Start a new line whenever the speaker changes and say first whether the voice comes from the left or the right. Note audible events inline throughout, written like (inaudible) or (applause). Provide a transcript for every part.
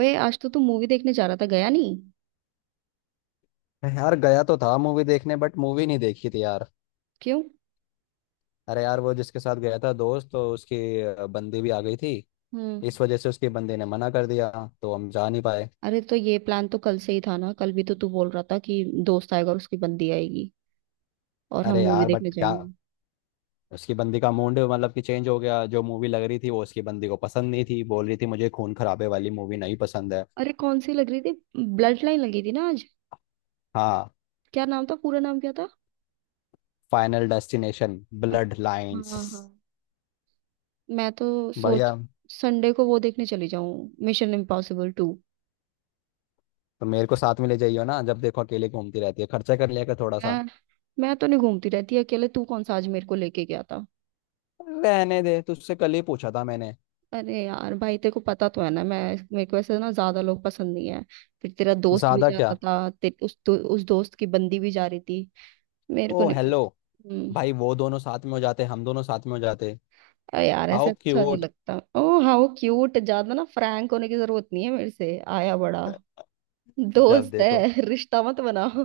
right: ओए, आज तो तू मूवी देखने जा रहा था, गया नहीं?
left: यार गया तो था मूवी देखने बट मूवी नहीं देखी थी यार।
right: क्यों?
left: अरे यार वो जिसके साथ गया था दोस्त तो उसकी बंदी भी आ गई थी।
right: हम्म।
left: इस वजह से उसकी बंदी ने मना कर दिया। तो हम जा नहीं पाए।
right: अरे तो ये प्लान तो कल से ही था ना, कल भी तो तू बोल रहा था कि दोस्त आएगा और उसकी बंदी आएगी और हम
left: अरे
right: मूवी
left: यार बट
right: देखने
left: क्या।
right: जाएंगे।
left: उसकी बंदी का मूड मतलब कि चेंज हो गया, जो मूवी लग रही थी वो उसकी बंदी को पसंद नहीं थी, बोल रही थी मुझे खून खराबे वाली मूवी नहीं पसंद है।
right: अरे कौन सी लग रही थी? ब्लड लाइन लगी थी ना आज?
left: हाँ।
right: क्या नाम था, पूरा नाम क्या था?
left: फाइनल डेस्टिनेशन
right: अच्छा,
left: ब्लड
right: हाँ
left: लाइंस।
right: हाँ। मैं तो सोच,
left: बढ़िया।
right: संडे को वो देखने चली जाऊं, मिशन इम्पॉसिबल टू।
left: तो मेरे को साथ में ले जाइयो ना, जब देखो अकेले घूमती रहती है, खर्चा कर लिया कर थोड़ा सा।
right: मैं मैं तो नहीं घूमती रहती अकेले, तू कौन सा आज मेरे को लेके गया था?
left: रहने दे, तुझसे कल ही पूछा था मैंने।
right: अरे यार भाई, तेरे को पता तो है ना, मैं, मेरे को ऐसे ना, ज्यादा लोग पसंद नहीं है। फिर तेरा दोस्त भी
left: ज्यादा
right: जा रहा
left: क्या।
right: था, उस दोस्त की बंदी भी जा रही थी। मेरे को
left: ओ
right: नहीं पसंद।
left: हेलो।
right: हम्म।
left: भाई वो दोनों साथ में हो जाते, हम दोनों साथ में हो जाते।
right: अरे यार ऐसे
left: हाउ
right: अच्छा नहीं
left: क्यूट।
right: लगता, ओ हाउ क्यूट, ज्यादा ना फ्रैंक होने की जरूरत नहीं है मेरे से, आया बड़ा
left: जब
right: दोस्त
left: देखो।
right: है (laughs) रिश्ता मत बनाओ।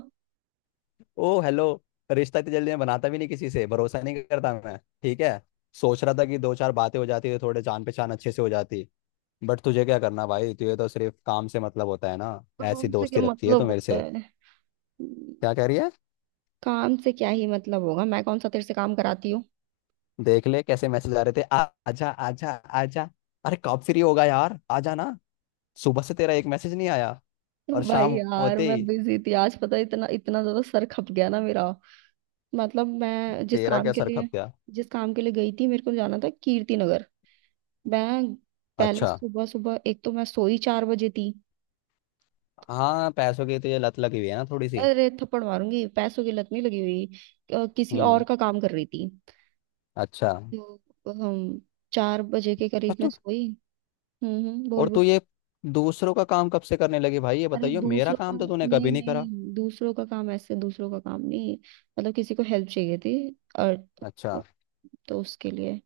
left: ओ हेलो। रिश्ता इतनी जल्दी मैं बनाता भी नहीं, किसी से भरोसा नहीं करता मैं। ठीक है। सोच रहा था कि दो चार बातें हो जाती तो थोड़े जान पहचान अच्छे से हो जाती। बट तुझे क्या करना भाई, तुझे तो सिर्फ काम से मतलब होता है ना। ऐसी
right: काम से क्या
left: दोस्ती रखती है तू
right: मतलब
left: मेरे
right: होता
left: से।
right: है? हम्म।
left: क्या कह रही है।
right: काम से क्या ही मतलब होगा, मैं कौन सा तेरे से काम कराती हूँ?
left: देख ले कैसे मैसेज आ रहे थे, आ, आजा आजा आजा। अरे कब फ्री होगा यार, आजा ना। सुबह से तेरा एक मैसेज नहीं आया और
right: (laughs) भाई
left: शाम
right: यार,
left: होते
right: मैं
left: ही।
right: बिजी थी आज, पता है, इतना इतना ज्यादा सर खप गया ना मेरा। मतलब मैं जिस
left: तेरा
right: काम
left: क्या
right: के
left: सर
right: लिए,
left: खप गया।
right: जिस काम के लिए गई थी, मेरे को जाना था कीर्ति नगर। मैं, पहले
left: अच्छा।
right: सुबह सुबह, एक तो मैं सोई 4 बजे थी।
left: हाँ, पैसों की तो ये लत लगी हुई है ना थोड़ी सी।
right: अरे थप्पड़ मारूंगी, पैसों की लत नहीं लगी हुई। किसी और
left: हम्म।
right: का काम कर रही थी।
left: अच्छा।
right: तो हम, 4 बजे के
left: पर
right: करीब मैं
left: तू
right: सोई। बोल
left: और तू
right: बोल।
left: ये दूसरों का काम कब से करने लगी भाई, ये
right: अरे
left: बताइयो, मेरा
right: दूसरों का,
left: काम तो तूने
right: नहीं
left: कभी नहीं करा।
right: नहीं, दूसरों का काम, ऐसे दूसरों का काम नहीं, मतलब किसी को हेल्प चाहिए थी। और,
left: अच्छा।
right: तो उसके लिए,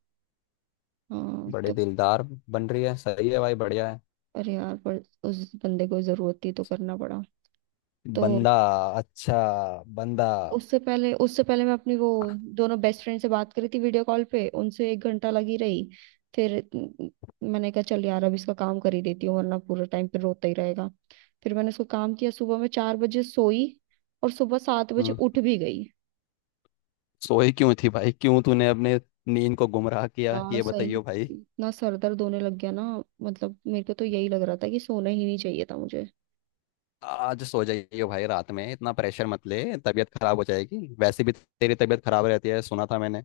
right: हाँ
left: बड़े
right: तो,
left: दिलदार बन रही है, सही है भाई, बढ़िया है।
right: अरे यार पर, उस बंदे को जरूरत थी तो करना पड़ा। तो,
left: बंदा। अच्छा। बंदा।
right: उससे पहले मैं अपनी वो, दोनों बेस्ट फ्रेंड से बात करी थी, वीडियो कॉल पे उनसे 1 घंटा लगी रही। फिर न- मैंने कहा चल यार अब इसका काम कर ही देती हूँ, वरना पूरा टाइम पे रोता ही रहेगा। फिर मैंने उसको काम किया, सुबह में 4 बजे सोई और सुबह 7 बजे
left: हम्म।
right: उठ भी गई।
left: सोई क्यों थी भाई, क्यों तूने अपने नींद को गुमराह किया,
right: यार
left: ये
right: सही में
left: बताइयो भाई।
right: इतना सर दर्द होने लग गया ना। मतलब मेरे को तो यही लग रहा था कि सोना ही नहीं चाहिए था मुझे।
left: आज सो जाइयो भाई, रात में इतना प्रेशर मत ले, तबीयत खराब हो जाएगी, वैसे भी तेरी तबीयत खराब रहती है सुना था मैंने।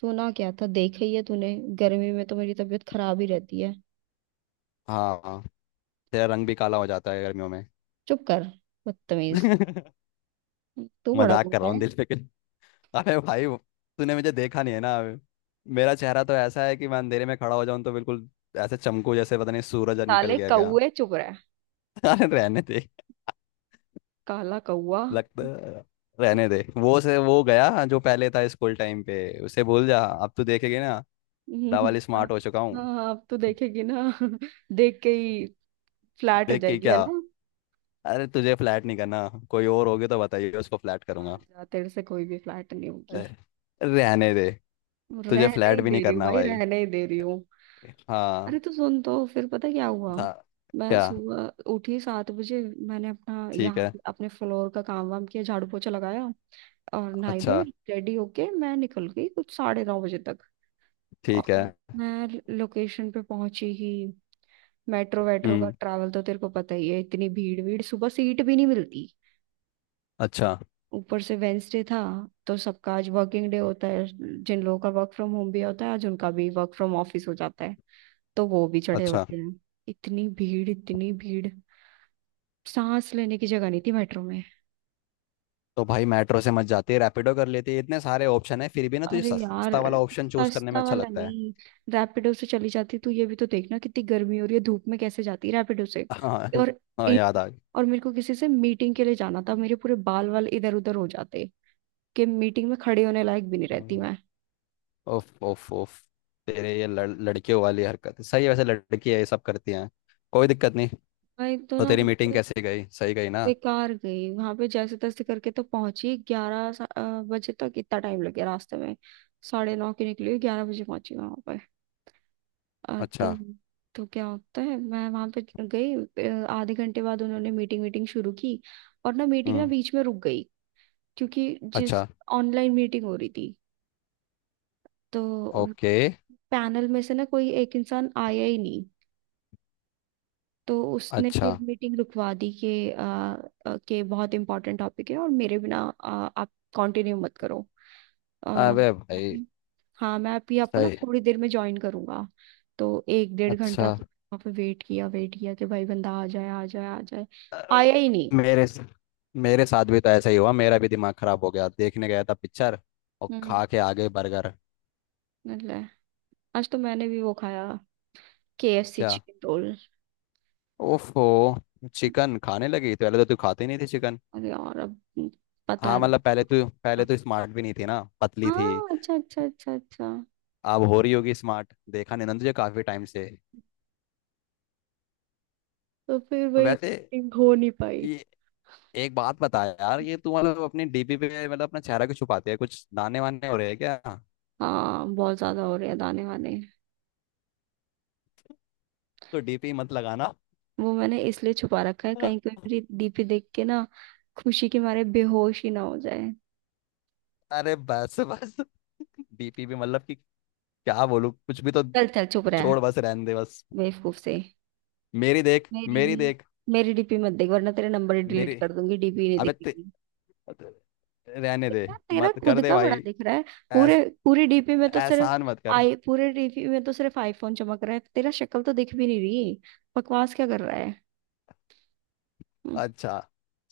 right: सोना क्या था, देखा ही है तूने, गर्मी में तो मेरी तबीयत खराब ही रहती है।
left: हाँ हाँ, तेरा रंग भी काला हो जाता है गर्मियों में।
right: चुप कर, बदतमीज।
left: (laughs)
right: तू बड़ा
left: मजाक कर
right: गंदा
left: रहा हूँ
right: है।
left: दिल पे के (laughs) अरे भाई वो- तूने मुझे देखा नहीं है ना अभी। मेरा चेहरा तो ऐसा है कि मैं अंधेरे में खड़ा हो जाऊं तो बिल्कुल ऐसे चमकू, जैसे पता नहीं सूरज निकल
right: साले
left: गया क्या।
right: कौए चुप रहे,
left: (laughs) अरे रहने दे,
right: काला कौआ।
left: लगता, रहने दे, वो से वो गया जो पहले था स्कूल टाइम पे, उसे भूल जा, अब तू देखेगी ना।
right: हम्म,
left: डबल
right: (laughs) हाँ।
left: स्मार्ट हो चुका हूँ।
right: हाँ, अब तो देखेगी ना (laughs) देख के ही फ्लैट हो
left: देख के
right: जाएगी है
left: क्या।
right: ना।
left: अरे तुझे फ्लैट नहीं करना, कोई और होगी तो बताइए, उसको फ्लैट
right: जा
left: करूंगा।
right: जा, तेरे से कोई भी फ्लैट नहीं होगी।
left: अरे, रहने दे। तुझे
right: रहने
left: फ्लैट
right: ही
left: भी
right: दे
left: नहीं
right: रही हूँ
left: करना
right: भाई,
left: भाई।
right: रहने ही दे रही हूँ। अरे
left: हाँ।
right: तो सुन, तो फिर पता क्या हुआ।
left: था
right: मैं
left: क्या।
right: सुबह उठी 7 बजे, मैंने अपना
left: ठीक
right: यहाँ
left: है।
right: पे अपने फ्लोर का काम वाम किया, झाड़ू पोछा लगाया और नहाई
left: अच्छा,
right: धोई, रेडी होके मैं निकल गई कुछ 9:30 बजे तक।
left: ठीक है।
right: और मैं लोकेशन पे पहुंची ही, मेट्रो वेट्रो का
left: हम्म,
right: ट्रैवल तो तेरे को पता ही है, इतनी भीड़ भीड़ सुबह, सीट भी नहीं मिलती।
left: अच्छा
right: ऊपर से वेंसडे था, तो सबका आज वर्किंग डे होता है। जिन लोगों का वर्क फ्रॉम होम भी होता है, आज उनका भी वर्क फ्रॉम ऑफिस हो जाता है, तो वो भी चढ़े
left: अच्छा।
right: होते हैं। इतनी भीड़ इतनी भीड़, सांस लेने की जगह नहीं थी मेट्रो में।
left: तो भाई मेट्रो से मत जाती है, रैपिडो कर लेती है, इतने सारे ऑप्शन है, फिर भी ना तुझे
right: अरे यार,
left: सस्ता वाला ऑप्शन चूज करने में
right: सस्ता
left: अच्छा
right: वाला
left: लगता है।
right: नहीं, रैपिडो से चली जाती, तू ये भी तो देखना कितनी गर्मी हो रही है, धूप में कैसे जाती रैपिडो से।
left: हाँ
right: और,
left: हाँ,
right: ए-
left: याद आ गई।
right: और मेरे को किसी से मीटिंग के लिए जाना था, मेरे पूरे बाल वाल इधर उधर हो जाते कि मीटिंग में खड़े होने लायक भी नहीं रहती मैं।
left: ओफ ओफ ओफ। तेरे ये लड़कियों वाली हरकत है। सही है वैसे, लड़की है ये सब करती हैं, कोई दिक्कत नहीं।
right: भाई तो
left: तो
right: ना
left: तेरी
right: वहाँ
left: मीटिंग
right: पे,
left: कैसे गई, सही गई ना।
right: बेकार गई, वहां पे जैसे तैसे करके तो पहुंची बजे तक, इतना टाइम लग गया रास्ते में। साढ़े नौ की निकली, 11 बजे पहुंची वहां पे। अ, तो
left: अच्छा।
right: तो क्या होता है, मैं वहां पे गई, आधे घंटे बाद उन्होंने मीटिंग वीटिंग शुरू की। और ना मीटिंग ना
left: हम्म।
right: बीच में रुक गई, क्योंकि जिस,
left: अच्छा।
right: ऑनलाइन मीटिंग हो रही थी तो
left: ओके।
right: पैनल में से ना कोई एक इंसान आया ही नहीं। तो उसने
left: अच्छा।
right: फिर मीटिंग रुकवा दी कि आ, आ, कि बहुत इंपॉर्टेंट टॉपिक है और मेरे बिना आप कंटिन्यू मत करो। आ,
left: अबे
right: मैं
left: भाई।
right: भी- हाँ, मैं अभी आपको ना
left: सही।
right: थोड़ी देर में ज्वाइन करूंगा। तो एक डेढ़
left: अच्छा।
right: घंटा तो वहाँ पे वेट किया, वेट किया कि भाई बंदा आ जाए आ जाए आ जाए।
left: अरे,
right: आया ही नहीं।
left: मेरे मेरे साथ भी तो ऐसा ही हुआ, मेरा भी दिमाग खराब हो गया, देखने गया था पिक्चर और
right: हम्म।
left: खा के आ गए बर्गर।
right: मतलब आज तो मैंने भी वो खाया, KFC
left: क्या।
right: Chicken roll.
left: ओफो। चिकन खाने लगी, तो पहले तो तू खाती नहीं थी चिकन।
right: अरे यार अब, पता
left: हाँ,
right: है ना।
left: मतलब पहले तो स्मार्ट भी नहीं थी ना, पतली थी।
right: हाँ अच्छा अच्छा अच्छा अच्छा।
left: अब हो रही होगी स्मार्ट, देखा नहीं ना तुझे काफी टाइम से।
right: तो फिर वही
left: वैसे,
right: meeting हो नहीं पाई।
left: ये एक बात बता यार, ये तू मतलब अपनी डीपी पे, मतलब अपना चेहरा क्यों छुपाती है, कुछ दाने वाने हो रहे हैं क्या।
right: हाँ बहुत ज्यादा हो रहे हैं दाने वाने।
left: तो डीपी मत लगाना।
right: वो मैंने इसलिए छुपा रखा है, कहीं कोई
left: (laughs)
right: मेरी डीपी देख के ना खुशी के मारे बेहोश ही ना हो जाए।
left: अरे बस बस, डीपी भी मतलब कि क्या बोलूं, कुछ भी तो।
right: चल चल चुप रहा है,
left: छोड़, बस रहने दे बस।
right: बेवकूफ से।
left: मेरी देख,
right: मेरी
left: मेरी
right: भी
left: देख,
right: मेरी डीपी मत देख, वरना तेरा नंबर ही डिलीट
left: मेरी
right: कर दूंगी, डीपी नहीं
left: अबे ते,
right: दिखेगी।
left: रहने दे।
right: तेरा तेरा
left: मत
right: खुद
left: कर दे
right: का बड़ा
left: भाई,
right: दिख रहा है। पूरे
left: ऐस
right: पूरी डीपी में तो सिर्फ
left: एहसान मत कर।
right: आई पूरे डीपी में तो सिर्फ आईफोन चमक रहा है, तेरा शक्ल तो दिख भी नहीं रही। बकवास क्या कर रहा है? हम्म।
left: अच्छा,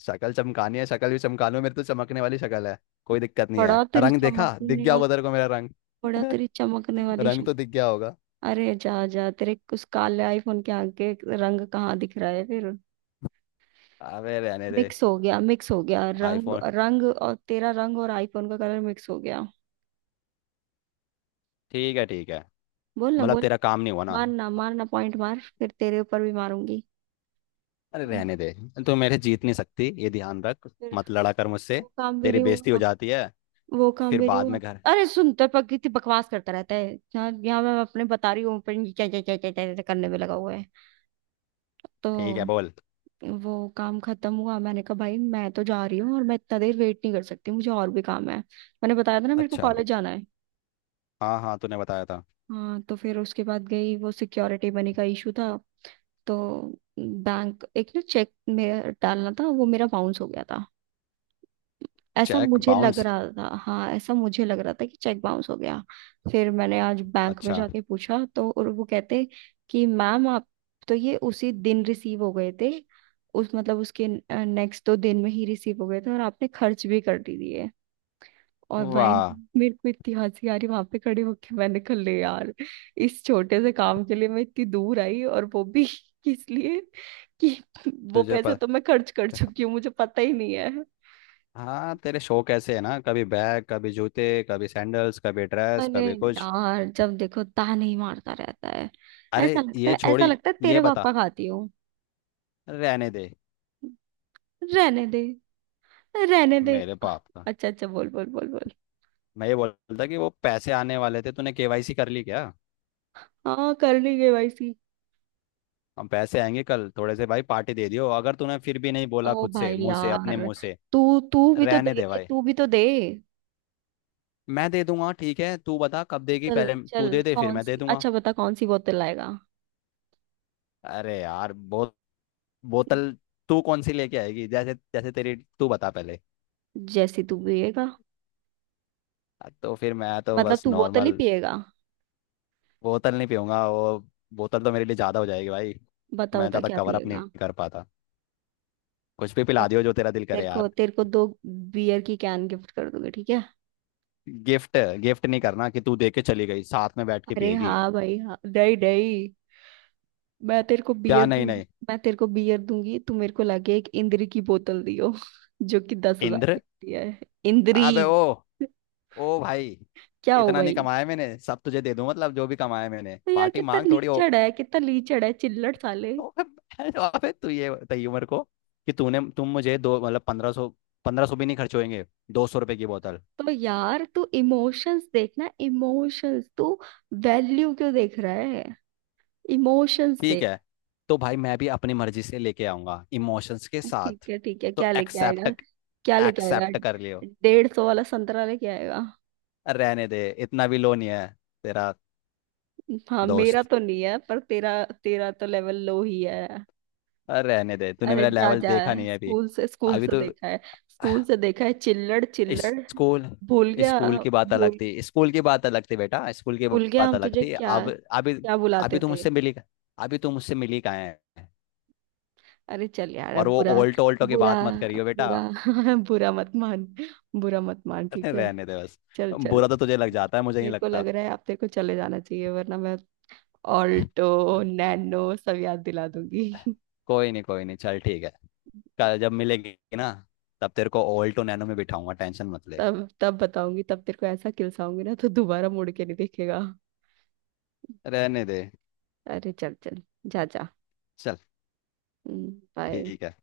left: शक्ल चमकानी है, शक्ल भी चमका लो, मेरी तो चमकने वाली शक्ल है, कोई दिक्कत नहीं है,
right: बड़ा तेरी
left: रंग देखा, दिख
right: चमकने
left: गया
right: वाली
left: होगा तेरे को मेरा रंग।
right: बड़ा तेरी चमकने
left: (laughs)
right: वाली।
left: रंग तो दिख गया होगा।
right: अरे जा जा, तेरे उस काले आईफोन के आगे रंग कहाँ दिख रहा है फिर?
left: अबे रहने दे।
right: मिक्स हो गया रंग
left: आईफोन।
right: रंग और तेरा रंग और आईफोन का कलर मिक्स हो गया।
left: ठीक है ठीक है।
right: बोल ना
left: मतलब
right: बोल।
left: तेरा काम नहीं हुआ ना।
right: मारना मारना पॉइंट मार, फिर तेरे ऊपर भी मारूंगी।
left: अरे रहने दे, तू मेरे जीत नहीं सकती, ये ध्यान रख,
right: फिर
left: मत लड़ा कर मुझसे,
right: वो काम भी
left: तेरी
right: नहीं
left: बेइज्जती हो
right: हुआ
left: जाती है।
right: वो काम
left: फिर
right: भी नहीं
left: बाद
right: हुआ।
left: में घर।
right: अरे सुन, तेरे पर कितनी बकवास करता रहता है, यहाँ यहाँ मैं अपने बता रही हूँ, पर ये क्या क्या क्या क्या क्या क्या करने में लगा हुआ है।
left: ठीक है,
right: तो
left: बोल।
right: वो काम खत्म हुआ, मैंने कहा भाई मैं तो जा रही हूँ, और मैं इतना देर वेट नहीं कर सकती, मुझे और भी काम है, मैंने बताया था ना मेरे को
left: अच्छा,
right: कॉलेज जाना है।
left: हाँ हाँ, तूने बताया था।
right: हाँ, तो फिर उसके बाद गई, वो सिक्योरिटी मनी का इशू था। तो बैंक, एक ना चेक में डालना था, वो मेरा बाउंस हो गया था, ऐसा
left: चेक
right: मुझे लग
left: बाउंस।
right: रहा था। हाँ ऐसा मुझे लग रहा था कि चेक बाउंस हो गया। फिर मैंने आज बैंक में
left: अच्छा।
right: जाके पूछा तो, और वो कहते कि मैम आप, तो ये उसी दिन रिसीव हो गए थे, उस मतलब उसके नेक्स्ट 2 दिन में ही रिसीव हो गए थे और आपने खर्च भी कर दी दिए। और भाई
left: वाह।
right: मेरे को इतनी हंसी आ रही, वहां पे खड़े होके मैंने कहा ले यार, इस छोटे से काम के लिए मैं इतनी दूर आई, और वो भी (laughs) इसलिए कि वो
left: तुझे
right: पैसा
left: पता,
right: तो मैं खर्च कर चुकी हूँ, मुझे पता ही नहीं है।
left: हाँ तेरे शौक ऐसे है ना, कभी बैग, कभी जूते, कभी सैंडल्स, कभी ड्रेस,
right: अरे
left: कभी कुछ।
right: यार जब देखो ताने ही मारता रहता है।
left: अरे
right: ऐसा लगता
left: ये
right: है ऐसा
left: छोड़ी।
right: लगता है
left: ये
right: तेरे
left: बता,
right: पापा खाती हूँ।
left: रहने दे
right: रहने दे, रहने दे।
left: मेरे बाप का।
right: अच्छा अच्छा, बोल बोल बोल बोल।
left: मैं ये बोल रहा था कि वो पैसे आने वाले थे, तूने केवाईसी कर ली क्या।
right: हाँ कर ली केवाईसी।
left: हम, पैसे आएंगे कल थोड़े से भाई, पार्टी दे दियो, अगर तूने फिर भी नहीं बोला
right: ओ
left: खुद से
right: भाई
left: मुंह से, अपने
right: यार,
left: मुंह से।
right: तू तू भी तो
left: रहने
right: दे,
left: दे भाई।
right: तू भी तो दे।
left: मैं दे दूंगा ठीक है, तू बता कब देगी,
right: चल
left: पहले
right: चल,
left: तू दे दे, फिर
right: कौन
left: मैं
right: सी,
left: दे दूंगा।
right: अच्छा बता कौन सी बोतल लाएगा?
left: अरे यार बोतल तू कौन सी लेके आएगी, जैसे जैसे तेरी, तू बता पहले।
right: जैसी तू पिएगा।
left: तो फिर मैं तो
right: मतलब
left: बस
right: तू बोतल ही
left: नॉर्मल
right: पिएगा?
left: बोतल नहीं पीऊंगा वो, बोतल तो मेरे लिए ज्यादा हो जाएगी भाई।
right: बता
left: मैं
right: बता
left: ज्यादा
right: क्या
left: कवर अप नहीं
right: पिएगा।
left: कर पाता, कुछ भी
right: चल,
left: पिला दियो जो तेरा दिल
right: तेरे
left: करे
right: को
left: यार।
right: तेरे को 2 बियर की कैन गिफ्ट कर दूंगी, ठीक है?
left: गिफ्ट, गिफ्ट नहीं करना कि तू दे के चली गई, साथ में बैठ के
right: अरे
left: पिएगी।
right: हाँ भाई हाँ, नहीं नहीं। मैं तेरे को
left: क्या,
right: बियर
left: नहीं
right: दूंगी
left: नहीं।
right: मैं तेरे को बियर दूंगी, तू मेरे को लाके एक इंद्री की बोतल दियो (laughs) जो कि 10,000 की
left: इंद्र।
right: आती है। इंद्री?
left: अबे ओ। ओ भाई।
right: क्या हो
left: इतना नहीं
right: भाई?
left: कमाया मैंने सब तुझे दे दूं, मतलब जो भी कमाया मैंने,
right: तो यार
left: पार्टी
right: कितना
left: मांग थोड़ी हो।
right: लीचड़ है, कितना लीचड़ है, चिल्लड़ साले।
left: (laughs) अबे तू ये बताइए मेरे को, कि तूने तुम मुझे दो मतलब 1500, 1500 भी नहीं खर्च होएंगे, 200 रुपए की बोतल।
right: तो यार तू इमोशंस देखना, इमोशंस, तू वैल्यू क्यों देख रहा है, इमोशंस
left: ठीक
right: देख।
left: है, तो भाई मैं भी अपनी मर्जी से लेके आऊंगा इमोशंस के
right: ठीक
left: साथ।
right: है ठीक है,
left: तो
right: क्या लेके
left: एक्सेप्ट,
right: आएगा? क्या लेके आएगा
left: एक्सेप्ट कर लियो।
right: 150 वाला संतरा लेके आएगा?
left: रहने दे, इतना भी लो नहीं है तेरा।
right: हाँ मेरा
left: दोस्त,
right: तो नहीं है, पर तेरा, तेरा तो लेवल लो ही है।
left: रहने दे, तूने
right: अरे
left: मेरा
right: जा
left: लेवल
right: जा,
left: देखा नहीं है अभी।
right: स्कूल से स्कूल
left: अभी
right: से
left: तो।
right: देखा है, स्कूल से देखा है, चिल्लड़ चिल्लड़।
left: स्कूल,
right: भूल गया,
left: स्कूल की बात अलग
right: भूल
left: थी, स्कूल की बात अलग थी बेटा, स्कूल की
right: भूल गया
left: बात
right: हम
left: अलग
right: तुझे
left: थी
right: क्या,
left: अब, अभी
right: क्या बुलाते
left: अभी तुम
right: थे?
left: मुझसे मिली, अभी तुम मुझसे मिली कहाँ है।
right: अरे चल यार, अब
left: और वो
right: बुरा,
left: ऑल्टो, ऑल्टो की
right: बुरा
left: बात मत करियो बेटा।
right: बुरा (laughs) बुरा मत मान, बुरा मत मान,
left: अरे
right: ठीक है।
left: रहने दे बस।
right: चल चल।
left: बुरा तो तुझे लग जाता है, मुझे नहीं
right: मेरे को लग
left: लगता।
right: रहा है आप तेरे को चले जाना चाहिए, वरना मैं ऑल्टो नैनो सब याद दिला दूंगी (laughs)
left: कोई नहीं कोई नहीं, चल ठीक है, कल जब मिलेगी ना, तब तेरे को ऑल्टो नैनो में बिठाऊंगा, टेंशन मत ले।
right: तब तब बताऊंगी, तब तेरे को ऐसा किलसाऊंगी ना तो दोबारा मुड़ के नहीं देखेगा।
left: रहने दे,
right: अरे चल चल, जा जा,
left: चल
right: बाय।
left: ठीक है।